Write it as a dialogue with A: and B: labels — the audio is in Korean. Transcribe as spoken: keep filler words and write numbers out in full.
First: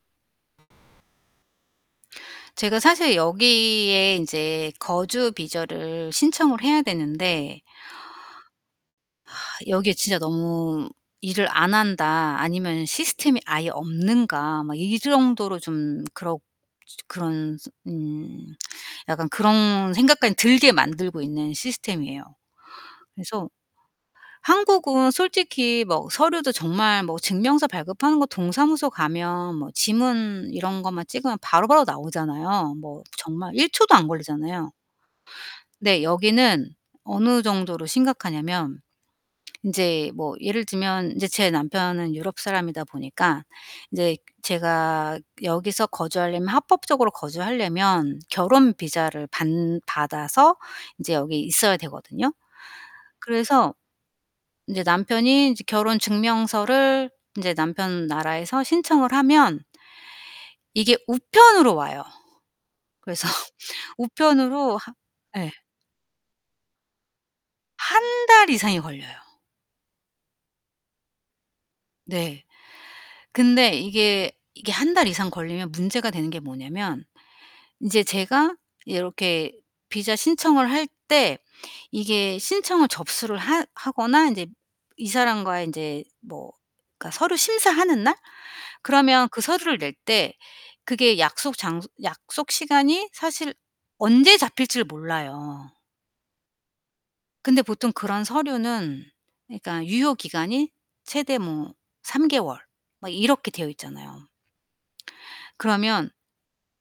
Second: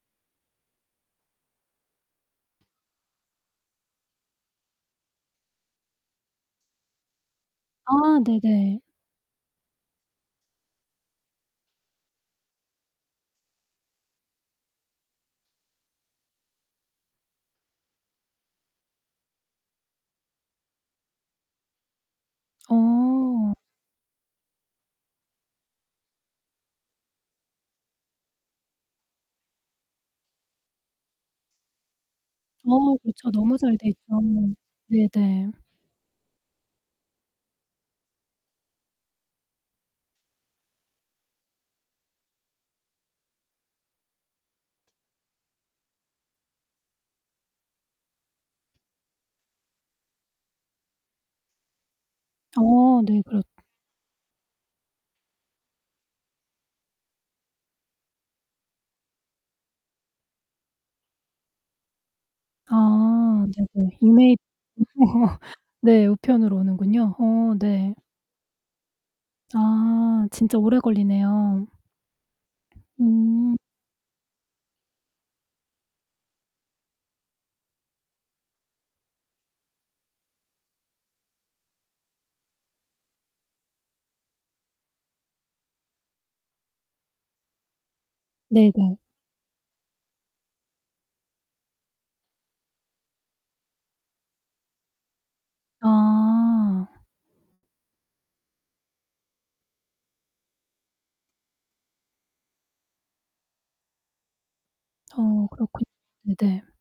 A: 제가 사실 여기에 인제 거주 비저를 신청을 해야 되는데
B: 아 네네.
A: 여기에 '진짜 너무 일을 안 한다. 아니면 시스템이 아예 없는가?' 막 이 정도로 좀 그렇 진짜 그런 스 음 약간 그런 생각까지 들게 만들고 있는 시스템이에요. 그래서
B: 어.
A: 한국은 솔직히 뭐 서류도 정말 뭐 증명서 발급하는 거 동사무소 가면 뭐 지문 이런 것만 찍으면 바로바로 나오잖아요.
B: 어
A: 뭐
B: 그렇죠.
A: 정말
B: 너무
A: 일
B: 잘 돼
A: 초도 안
B: 있죠.
A: 걸리잖아요.
B: 네네.
A: 근데 여기는 어느 정도로 심각하냐면 인제 뭐 예를 들면 이제 제 남편은 유럽 사람이다 보니까 인제 제가 여기서 거주하려면, 합법적으로 거주하려면 결혼 비자를 반 받아서 이제 여기 있어야 되거든요.
B: 어 네. 그렇
A: 그래서 이제 남편이 이제 결혼 증명서를 인제 남편 나라에서 신청을 하면 이게 우편으로 와요. 그래서
B: 아. 네네. 이메일
A: 우편으로 하
B: 말고
A: 예.
B: 네. 우편으로 오는군요. 어 네.
A: 한 달 이상이 걸려요.
B: 아 진짜 오래 걸리네요.
A: 네.
B: 음.
A: 근데 이게, 이게 한 달 이상 걸리면 문제가 되는 게 뭐냐면 인제 제가 이렇게 비자 신청을 할 때 이게 신청을 접수를 하 하거나 인제 이 사람과의 인제 뭐 그니까 서류 심사하는 날
B: 네네.
A: 그러면 그 서류를 낼 때 그게 약속 장소 약속 시간이 사실 언제 잡힐지를 몰라요.
B: 아.
A: 근데 보통 그런 서류는 그러니까 유효 기간이 최대 뭐 삼 개월 막 이렇게 되어 있잖아요.
B: 어 그렇군요.
A: 그러면
B: 네네.